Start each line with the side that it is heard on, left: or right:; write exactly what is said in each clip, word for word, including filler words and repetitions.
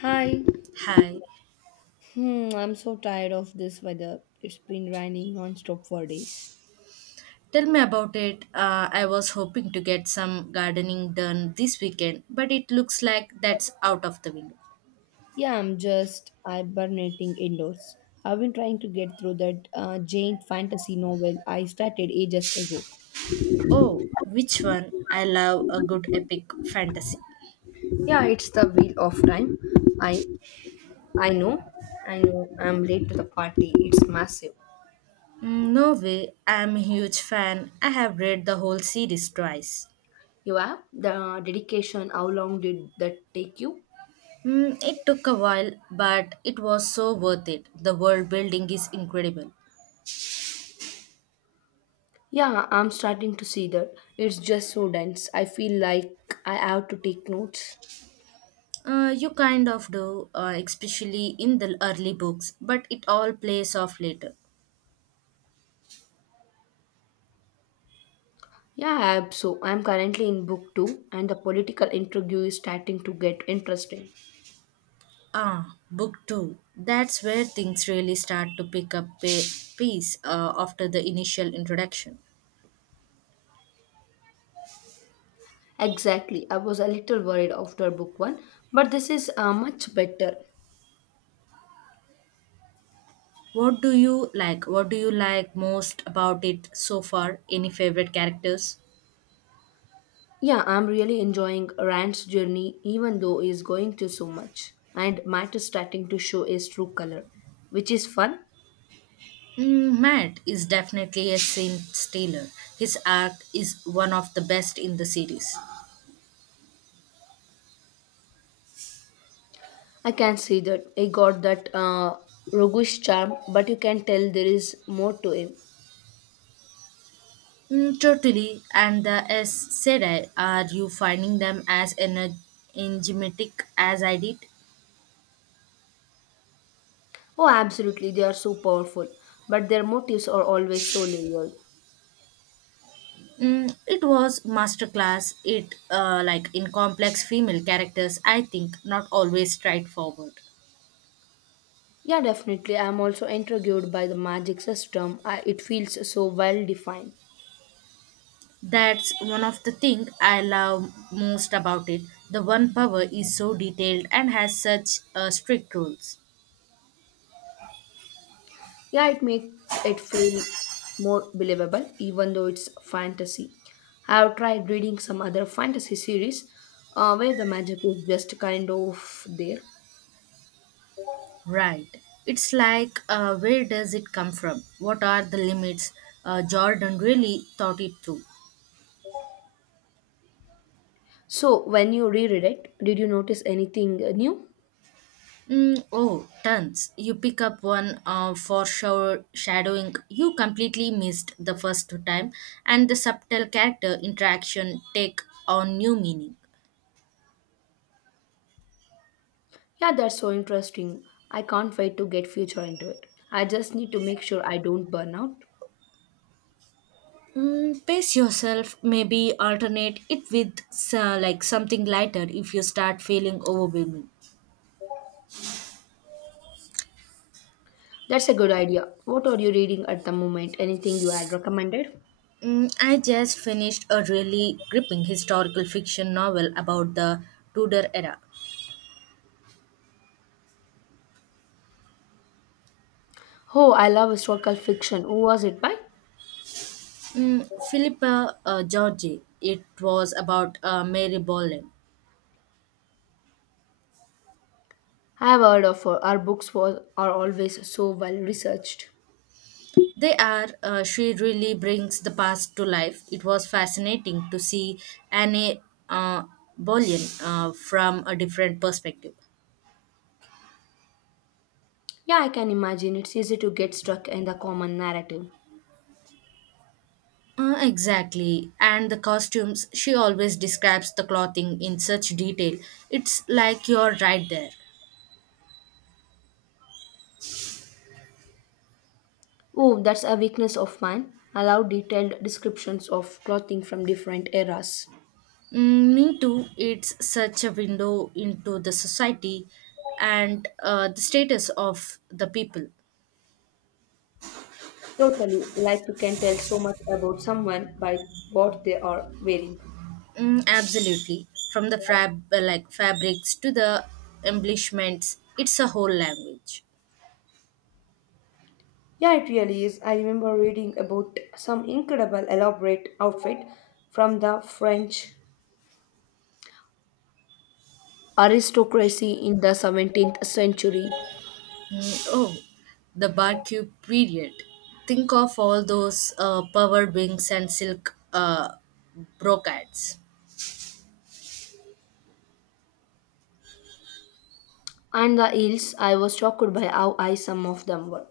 left: Hi.
right: Hi,
left: Hmm, I'm so tired of this weather. It's been raining nonstop for days.
right: tell me about it. Uh, I was hoping to get some gardening done this weekend, but it looks like that's out of the window.
left: Yeah, I'm just hibernating indoors. I've been trying to get through that uh, Jane fantasy novel I started ages ago.
right: Oh, which one? I love a good epic fantasy.
left: Yeah, it's the Wheel of Time. I I know. I know. I'm late to the party. It's massive.
right: Mm, no way, I'm a huge fan. I have read the whole series twice.
left: You have the dedication. How long did that take you?
right: Mm, it took a while, but it was so worth it. The world building is incredible.
left: Yeah, I'm starting to see that. It's just so dense. I feel like I have to take notes.
right: Uh, you kind of do, uh, especially in the early books, but it all plays off later.
left: Yeah, I'm so I'm currently in book two, and the political intrigue is starting to get interesting.
right: Ah, book two. That's where things really start to pick up pa- pace uh, after the initial introduction.
left: Exactly, I was a little worried after book one, but this is uh, much better.
right: What do you like? What do you like most about it so far? Any favorite characters?
left: Yeah, I'm really enjoying Rand's journey, even though he's going through so much, and Matt is starting to show his true color, which is fun.
right: Mm, Matt is definitely a Saint Taylor. His arc is one of the best in the series.
left: I can see that he got that uh, roguish charm, but you can tell there is more to him.
right: Mm, totally. And the S Sedai, are you finding them as ener- enigmatic as I did?
left: Oh, absolutely, they are so powerful, but their motives are always so layered.
right: Mm, it was masterclass. It uh, Like in complex female characters. I think not always straightforward.
left: Yeah, definitely. I'm also intrigued by the magic system. I, it feels so well defined.
right: That's one of the thing I love most about it. The one power is so detailed and has such uh, strict rules.
left: Yeah, it makes it feel more believable, even though it's fantasy. I've tried reading some other fantasy series uh, where the magic is just kind of there.
right: Right. It's like uh, where does it come from? What are the limits? Uh, Jordan really thought it through.
left: So, when you reread it, did you notice anything new?
right: Mm, oh, Tons. You pick up one uh, for sure shadowing you completely missed the first time, and the subtle character interaction take on new meaning.
left: Yeah, that's so interesting. I can't wait to get future into it. I just need to make sure I don't burn out.
right: Mm, pace yourself, maybe alternate it with uh, like something lighter if you start feeling overwhelming.
left: That's a good idea. What are you reading at the moment? Anything you had recommended?
right: Mm, I just finished a really gripping historical fiction novel about the Tudor era.
left: Oh, I love historical fiction. Who was it by?
right: Mm, Philippa uh, George. It was about uh, Mary Boleyn.
left: I have heard of her. Her books was, are always so well researched.
right: They are, uh, she really brings the past to life. It was fascinating to see Anne uh, Boleyn uh, from a different perspective.
left: Yeah, I can imagine. It's easy to get stuck in the common narrative.
right: Uh, exactly. And the costumes, she always describes the clothing in such detail. It's like you're right there.
left: Oh, that's a weakness of mine. I love detailed descriptions of clothing from different eras.
right: Mm, me too, it's such a window into the society and uh, the status of the people.
left: Totally, like you can tell so much about someone by what they are wearing.
right: Mm, absolutely. From the fab uh, like fabrics to the embellishments, it's a whole language.
left: Yeah, it really is. I remember reading about some incredible elaborate outfit from the French aristocracy in the seventeenth century,
right: Mm, oh, the Barcube period. Think of all those uh, power wings and silk uh, brocades.
left: and the ills, I was shocked by how high some of them were.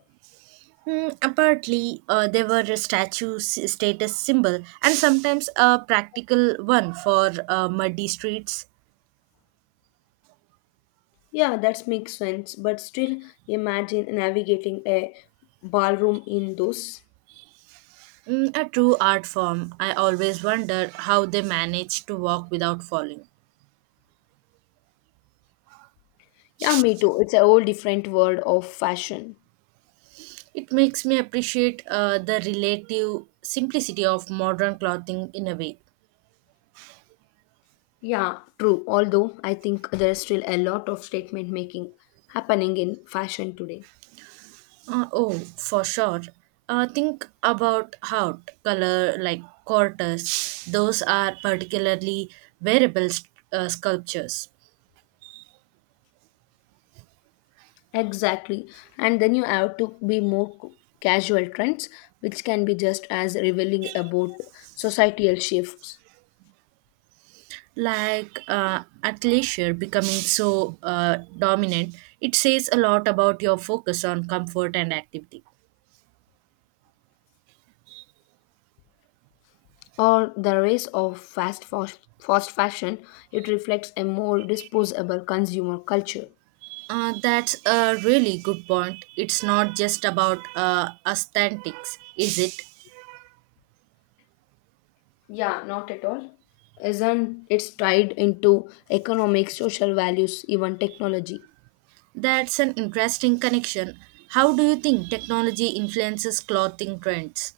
right: Mm, apparently, uh, they were a statue s- status symbol and sometimes a practical one for uh, muddy streets.
left: Yeah, that makes sense, but still imagine navigating a ballroom in those.
right: Mm, a true art form. I always wonder how they managed to walk without falling.
left: Yeah, me too, it's a whole different world of fashion.
right: It makes me appreciate uh, the relative simplicity of modern clothing in a way.
left: Yeah, true, although I think there's still a lot of statement making happening in fashion today.
right: Uh, oh, for sure. Uh, think about heart color like quarters. Those are particularly wearable st- uh, sculptures.
left: Exactly. And then you have to be more c- casual trends, which can be just as revealing about societal shifts.
right: Like uh, athleisure becoming so uh, dominant, it says a lot about your focus on comfort and activity.
left: Or the rise of fast, fast, fast fashion, it reflects a more disposable consumer culture.
right: Uh, that's a really good point. It's not just about uh, aesthetics, is it?
left: Yeah, not at all. Isn't it's tied into economic, social values, even technology?
right: That's an interesting connection. How do you think technology influences clothing trends?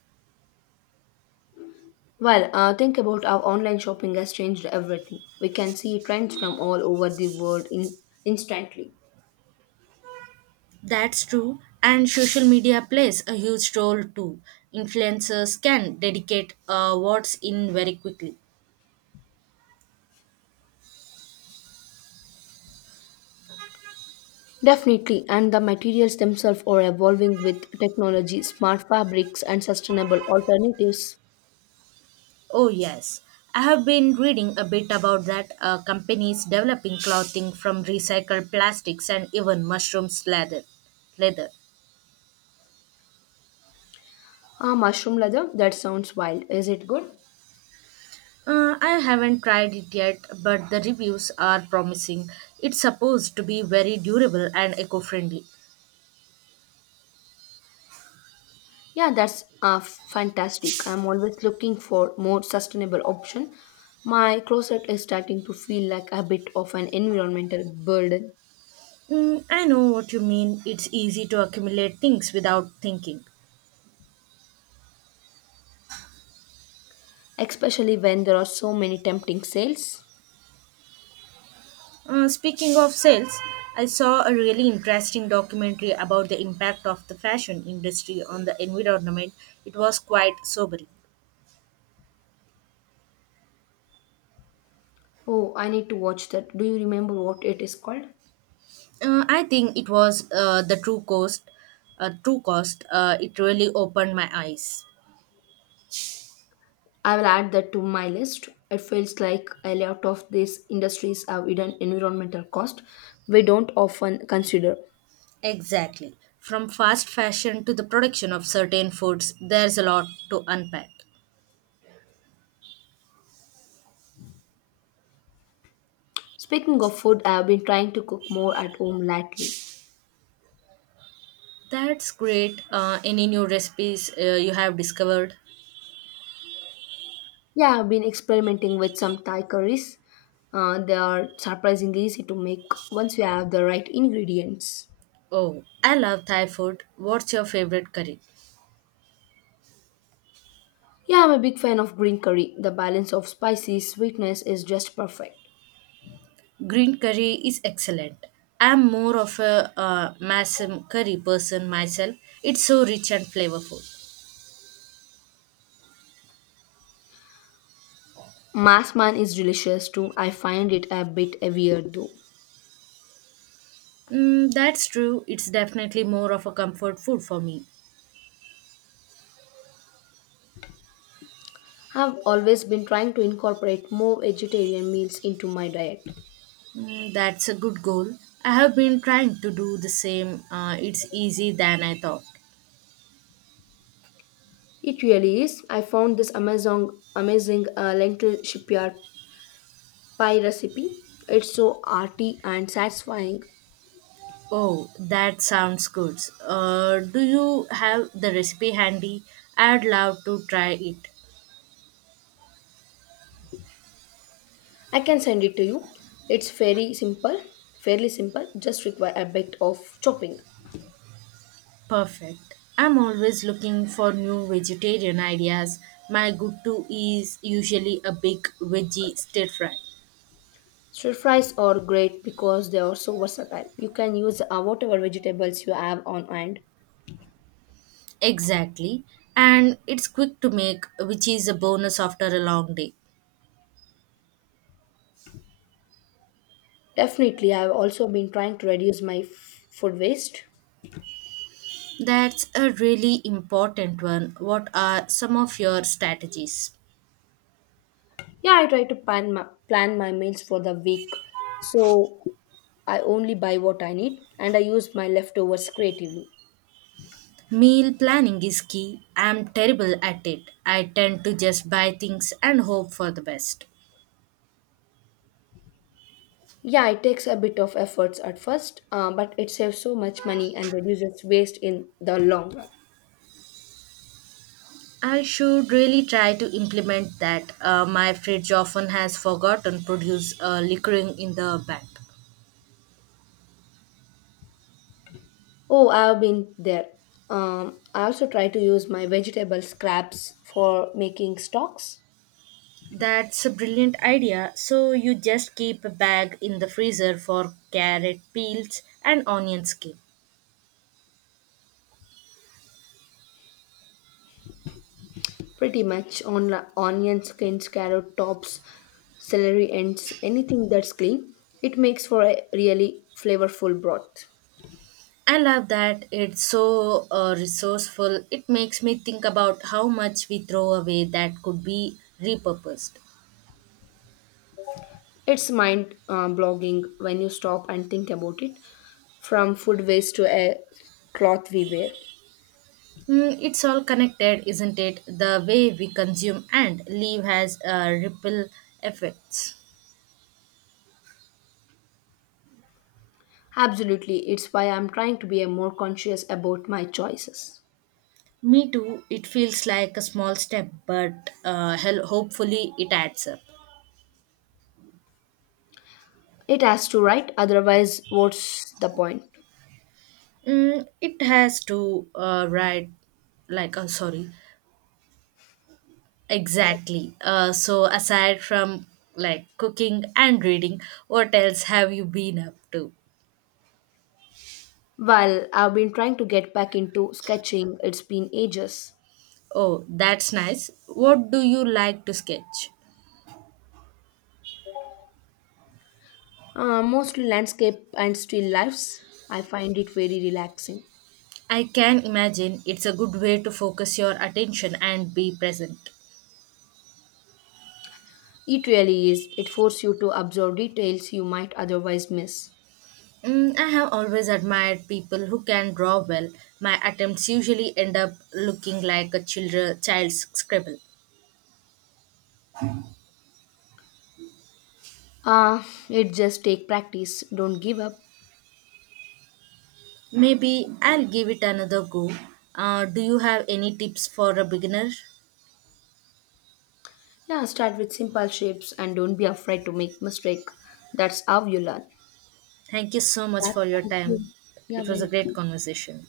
left: Well, uh, think about how online shopping has changed everything. We can see trends from all over the world in instantly.
right: That's true, and social media plays a huge role too. Influencers can dedicate uh, what's in very quickly.
left: Definitely, and the materials themselves are evolving with technology, smart fabrics, and sustainable alternatives.
right: Oh, yes. I have been reading a bit about that uh, companies developing clothing from recycled plastics and even mushrooms leather. leather.
left: Ah, mushroom leather? That sounds wild. Is it good?
right: Uh, I haven't tried it yet, but the reviews are promising. It's supposed to be very durable and eco friendly.
left: Yeah, that's uh, f- fantastic. I'm always looking for more sustainable option. My closet is starting to feel like a bit of an environmental burden,
right: Mm, I know what you mean. It's easy to accumulate things without thinking.
left: especially when there are so many tempting sales.
right: Uh, speaking of sales, I saw a really interesting documentary about the impact of the fashion industry on the environment. It was quite sobering.
left: Oh, I need to watch that. Do you remember what it is called?
right: Uh, I think it was uh, the true cost. Uh, true cost. Uh, it really opened my eyes.
left: I will add that to my list. It feels like a lot of these industries have hidden environmental cost we don't often consider.
right: Exactly. From fast fashion to the production of certain foods, there's a lot to unpack.
left: Speaking of food, I have been trying to cook more at home lately.
right: That's great. Uh, any new recipes uh, you have discovered?
left: Yeah, I've been experimenting with some Thai curries. Uh, they are surprisingly easy to make once you have the right ingredients.
right: Oh, I love Thai food. What's your favorite curry?
left: Yeah, I'm a big fan of green curry. The balance of spicy sweetness is just perfect.
right: Green curry is excellent. I'm more of a uh, masam curry person myself. It's so rich and flavorful.
left: Mass is delicious too. I find it a bit heavier though.
right: Mm, that's true. It's definitely more of a comfort food for me.
left: I've always been trying to incorporate more vegetarian meals into my diet.
right: Mm, that's a good goal. I have been trying to do the same. Uh, it's easy than I thought.
left: It really is. I found this Amazon amazing uh, lentil shipyard pie recipe. It's so arty and satisfying.
right: Oh, that sounds good. Uh, do you have the recipe handy? I'd love to try it.
left: I can send it to you. It's very simple, fairly simple. Just require a bit of chopping.
right: Perfect. I'm always looking for new vegetarian ideas. My go to is usually a big veggie stir fry.
left: Stir fries are great because they are so versatile. You can use uh, whatever vegetables you have on hand.
right: Exactly. And it's quick to make, which is a bonus after a long day.
left: Definitely, I've also been trying to reduce my f- food waste.
right: That's a really important one. What are some of your strategies?
left: Yeah, I try to plan my, plan my meals for the week. So I only buy what I need and I use my leftovers creatively.
right: Meal planning is key. I'm terrible at it. I tend to just buy things and hope for the best.
left: Yeah, it takes a bit of efforts at first, uh, but it saves so much money and reduces waste in the long run.
right: I should really try to implement that. Uh, my fridge often has forgotten produce uh, liquoring in the back.
left: Oh, I've been there. Um, I also try to use my vegetable scraps for making stocks.
right: That's a brilliant idea. So you just keep a bag in the freezer for carrot peels and onion skin.
left: Pretty much on onion skins, carrot tops, celery ends, anything that's clean. It makes for a really flavorful broth.
right: I love that it's so uh, resourceful. It makes me think about how much we throw away that could be repurposed.
left: It's mind uh, blogging when you stop and think about it, from food waste to a cloth we wear.
right: Mm, it's all connected, isn't it? The way we consume and leave has uh, ripple effects.
left: Absolutely, it's why I'm trying to be a more conscious about my choices.
right: Me too. It feels like a small step, but uh, hell, hopefully it adds up.
left: It has to, right? Otherwise, what's the point?
right: Mm, it has to uh, right, like uh, sorry, exactly. Uh, so, aside from like cooking and reading, what else have you been up to?
left: Well, I've been trying to get back into sketching. It's been ages.
right: Oh, that's nice. What do you like to sketch?
left: Uh, mostly landscape and still lifes. I find it very relaxing.
right: I can imagine it's a good way to focus your attention and be present.
left: It really is. It forces you to observe details you might otherwise miss.
right: Mm, I have always admired people who can draw well. My attempts usually end up looking like a children, child's scribble.
left: Ah, it just take practice. Don't give up.
right: Maybe I'll give it another go. Uh, do you have any tips for a beginner?
left: Yeah, start with simple shapes and don't be afraid to make mistake. That's how you learn.
right: Thank you so much
left: Yeah,
right: for your
left: thank
right: time.
left: you. You're
right: It was a great
left: welcome.
right: conversation.